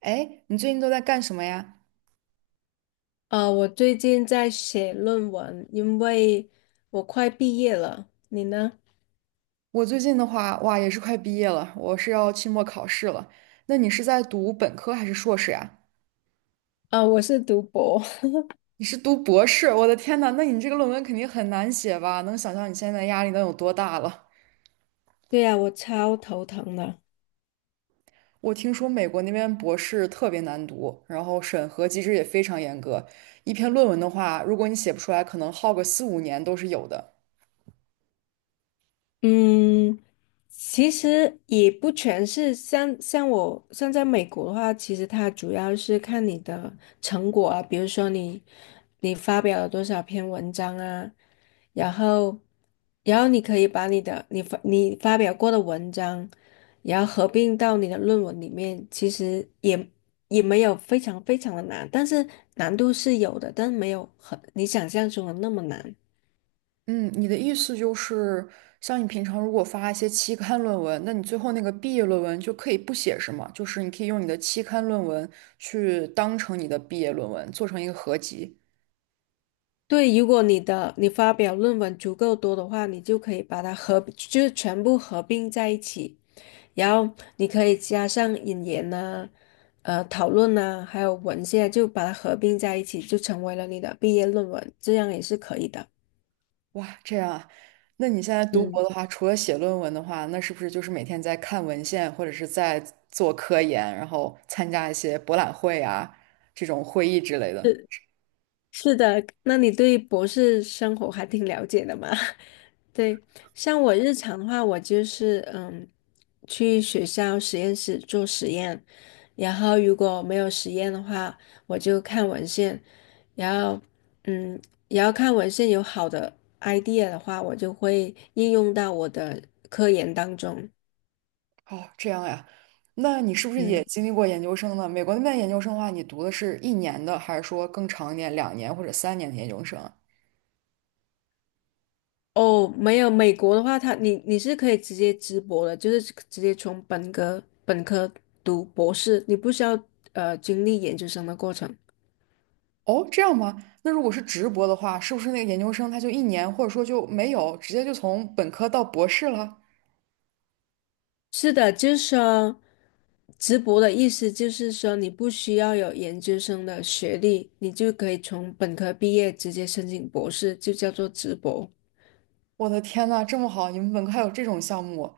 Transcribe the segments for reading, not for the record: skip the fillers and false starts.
哎，你最近都在干什么呀？我最近在写论文，因为我快毕业了。你呢？我最近的话，哇，也是快毕业了，我是要期末考试了。那你是在读本科还是硕士呀？啊、我是读博。你是读博士？我的天呐，那你这个论文肯定很难写吧？能想象你现在的压力能有多大了？对呀、我超头疼的。我听说美国那边博士特别难读，然后审核机制也非常严格。一篇论文的话，如果你写不出来，可能耗个4、5年都是有的。嗯，其实也不全是像在美国的话，其实它主要是看你的成果啊，比如说你发表了多少篇文章啊，然后然后你可以把你发表过的文章，然后合并到你的论文里面，其实也没有非常非常的难，但是难度是有的，但是没有很你想象中的那么难。嗯，你的意思就是，像你平常如果发一些期刊论文，那你最后那个毕业论文就可以不写，是吗？就是你可以用你的期刊论文去当成你的毕业论文，做成一个合集。对，如果你发表论文足够多的话，你就可以把它合，就是全部合并在一起，然后你可以加上引言呐、讨论呐、还有文献，就把它合并在一起，就成为了你的毕业论文，这样也是可以的。哇，这样啊？那你现在读嗯。博的话，除了写论文的话，那是不是就是每天在看文献，或者是在做科研，然后参加一些博览会啊，这种会议之类的？是的，那你对博士生活还挺了解的嘛？对，像我日常的话，我就是去学校实验室做实验，然后如果没有实验的话，我就看文献，然后嗯，然后看文献有好的 idea 的话，我就会应用到我的科研当中。哦，这样呀，那你是不是也嗯。经历过研究生呢？美国那边研究生的话，你读的是一年的，还是说更长一点，两年或者三年的研究生啊哦，没有，美国的话，你是可以直接直博的，就是直接从本科读博士，你不需要经历研究生的过程。哦，这样吗？那如果是直博的话，是不是那个研究生他就一年，或者说就没有，直接就从本科到博士了？是的，就是说，直博的意思就是说，你不需要有研究生的学历，你就可以从本科毕业直接申请博士，就叫做直博。我的天呐，这么好！你们本科还有这种项目，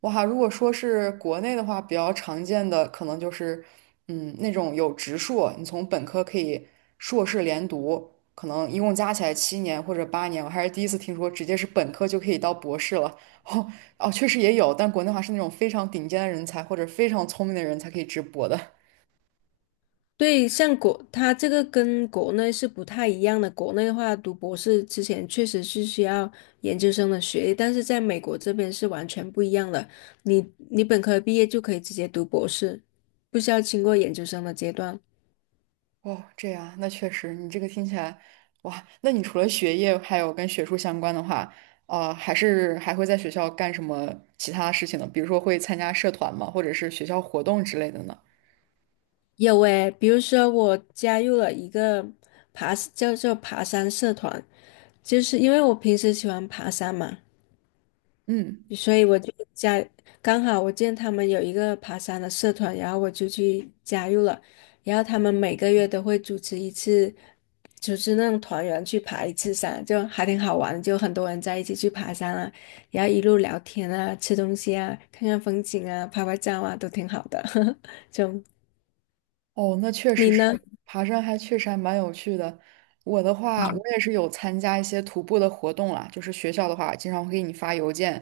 哇！如果说是国内的话，比较常见的可能就是，嗯，那种有直硕，你从本科可以硕士连读，可能一共加起来7年或者8年。我还是第一次听说直接是本科就可以到博士了。哦哦，确实也有，但国内的话是那种非常顶尖的人才或者非常聪明的人才可以直博的。对，它这个跟国内是不太一样的。国内的话，读博士之前确实是需要研究生的学历，但是在美国这边是完全不一样的。你你本科毕业就可以直接读博士，不需要经过研究生的阶段。哦，这样，那确实，你这个听起来，哇，那你除了学业还有跟学术相关的话，还会在学校干什么其他事情呢？比如说会参加社团吗？或者是学校活动之类的呢？有诶，比如说我加入了一个叫做爬山社团，就是因为我平时喜欢爬山嘛，嗯。所以我就加，刚好我见他们有一个爬山的社团，然后我就去加入了。然后他们每个月都会组织一次，组织那种团员去爬一次山，就还挺好玩的就很多人在一起去爬山啊，然后一路聊天啊，吃东西啊，看看风景啊，拍拍照啊，都挺好的。就哦，那确实你是，呢？爬山还确实还蛮有趣的。我的话，我也是有参加一些徒步的活动啦，就是学校的话，经常会给你发邮件，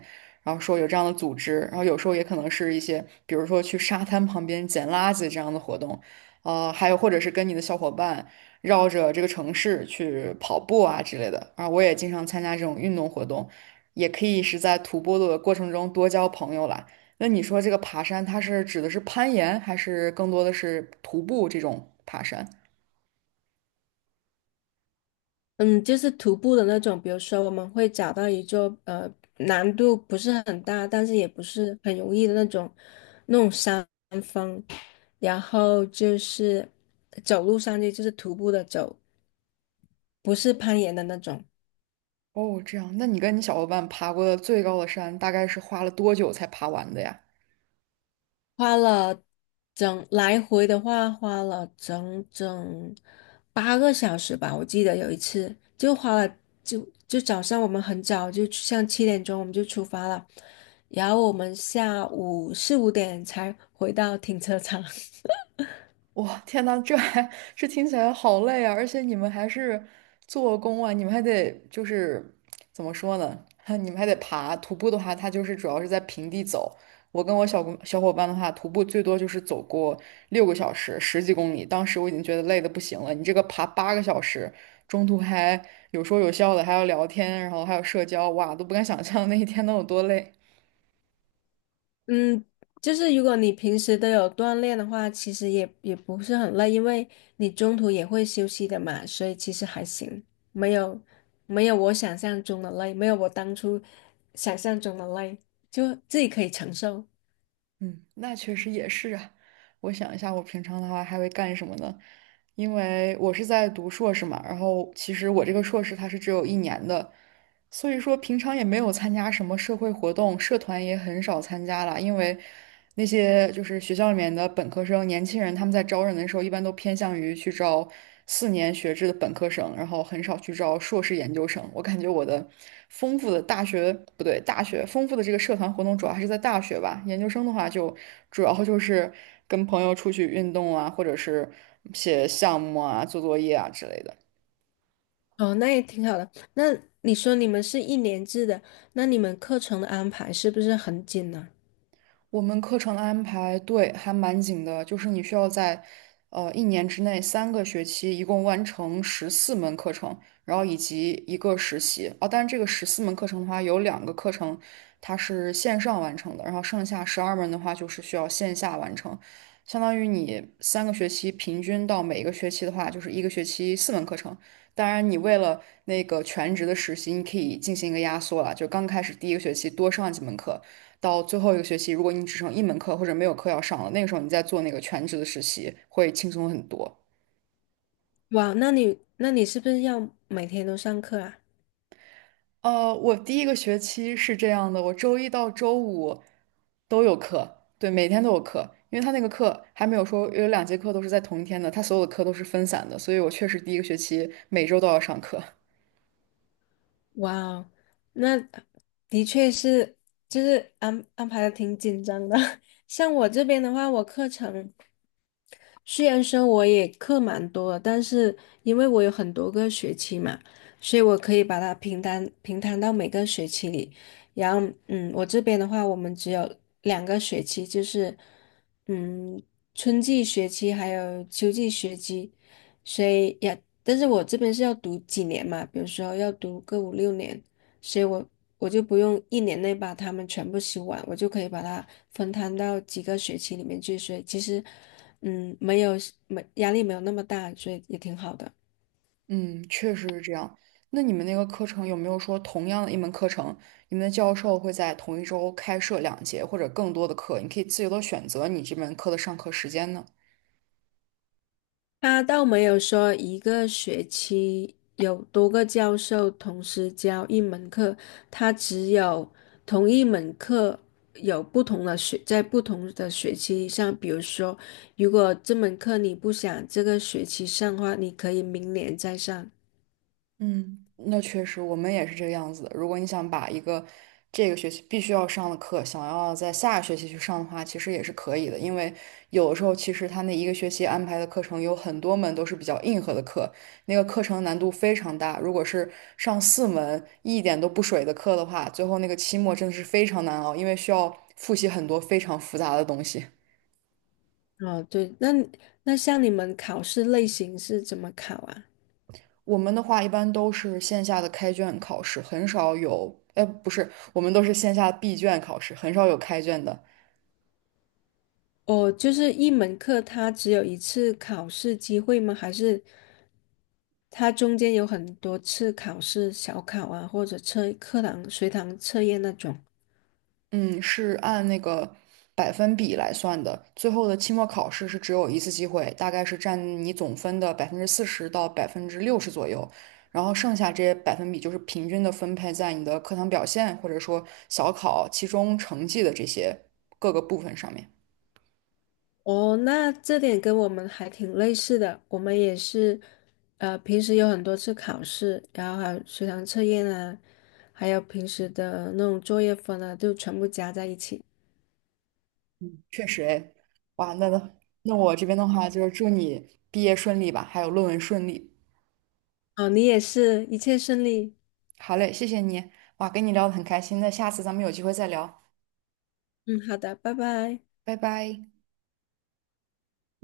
然后说有这样的组织，然后有时候也可能是一些，比如说去沙滩旁边捡垃圾这样的活动，还有或者是跟你的小伙伴绕着这个城市去跑步啊之类的。啊，我也经常参加这种运动活动，也可以是在徒步的过程中多交朋友啦。那你说这个爬山，它是指的是攀岩，还是更多的是徒步这种爬山？嗯，就是徒步的那种，比如说我们会找到一座难度不是很大，但是也不是很容易的那种山。峰。然后就是走路上去，就是徒步的走，不是攀岩的那种。哦，这样，那你跟你小伙伴爬过的最高的山，大概是花了多久才爬完的呀？花了来回的话，花了整整8个小时吧。我记得有一次就花了，早上我们很早就像7点钟我们就出发了，然后我们下午4、5点才回到停车场。哇，天呐，这听起来好累啊！而且你们还是做工啊，你们还得就是怎么说呢？你们还得爬。徒步的话，它就是主要是在平地走。我跟我小伙伴的话，徒步最多就是走过6个小时，十几公里。当时我已经觉得累得不行了。你这个爬8个小时，中途还有说有笑的，还要聊天，然后还有社交，哇，都不敢想象那一天能有多累。嗯，就是如果你平时都有锻炼的话，其实也不是很累，因为你中途也会休息的嘛，所以其实还行，没有没有我想象中的累，没有我当初想象中的累，就自己可以承受。嗯，那确实也是啊。我想一下，我平常的话还会干什么呢？因为我是在读硕士嘛，然后其实我这个硕士它是只有一年的，所以说，平常也没有参加什么社会活动，社团也很少参加了，因为那些就是学校里面的本科生、年轻人，他们在招人的时候，一般都偏向于去招4年学制的本科生，然后很少去招硕士研究生。我感觉我的丰富的大学，不对，大学丰富的这个社团活动主要还是在大学吧，研究生的话就主要就是跟朋友出去运动啊，或者是写项目啊、做作业啊之类的。哦，那也挺好的。那你说你们是一年制的，那你们课程的安排是不是很紧呢？我们课程安排对还蛮紧的，就是你需要在一年之内三个学期一共完成十四门课程，然后以及一个实习啊。但是这个十四门课程的话，有两个课程它是线上完成的，然后剩下12门的话就是需要线下完成。相当于你三个学期平均到每一个学期的话，就是一个学期四门课程。当然，你为了那个全职的实习，你可以进行一个压缩了，就刚开始第一个学期多上几门课。到最后一个学期，如果你只剩一门课或者没有课要上了，那个时候你再做那个全职的实习会轻松很多。哇，那你是不是要每天都上课啊？我第一个学期是这样的，我周一到周五都有课，对，每天都有课，因为他那个课还没有说有两节课都是在同一天的，他所有的课都是分散的，所以我确实第一个学期每周都要上课。哇哦，那的确是，就是安排的挺紧张的。像我这边的话，我课程虽然说我也课蛮多的但是因为我有很多个学期嘛，所以我可以把它平摊到每个学期里。然后，嗯，我这边的话，我们只有2个学期，就是嗯，春季学期还有秋季学期，所以也，但是我这边是要读几年嘛，比如说要读个5、6年。所以我就不用一年内把它们全部修完，我就可以把它分摊到几个学期里面去。所以其实，嗯，没压力没有那么大，所以也挺好的。嗯，确实是这样。那你们那个课程有没有说同样的一门课程，你们的教授会在同一周开设两节或者更多的课，你可以自由的选择你这门课的上课时间呢？他倒没有说一个学期有多个教授同时教一门课，他只有同一门课有不同的在不同的学期上，比如说，如果这门课你不想这个学期上的话，你可以明年再上。嗯，那确实，我们也是这个样子的。如果你想把一个这个学期必须要上的课，想要在下个学期去上的话，其实也是可以的。因为有的时候，其实他那一个学期安排的课程有很多门都是比较硬核的课，那个课程难度非常大。如果是上四门一点都不水的课的话，最后那个期末真的是非常难熬，因为需要复习很多非常复杂的东西。哦，对，那像你们考试类型是怎么考啊？我们的话一般都是线下的开卷考试，很少有，哎，不是，我们都是线下闭卷考试，很少有开卷的。哦，就是一门课它只有一次考试机会吗？还是它中间有很多次考试、小考啊，或者测课堂、随堂测验那种？嗯，是按那个百分比来算的。最后的期末考试是只有一次机会，大概是占你总分的40%到60%左右。然后剩下这些百分比就是平均的分配在你的课堂表现，或者说小考、期中成绩的这些各个部分上面。哦，那这点跟我们还挺类似的，我们也是，平时有很多次考试，然后还有随堂测验啊，还有平时的那种作业分啊，就全部加在一起。确实哎，哇，那我这边的话就是祝你毕业顺利吧，还有论文顺利。哦，你也是，一切顺利。好嘞，谢谢你，哇，跟你聊得很开心，那下次咱们有机会再聊，嗯，好的，拜拜。拜拜。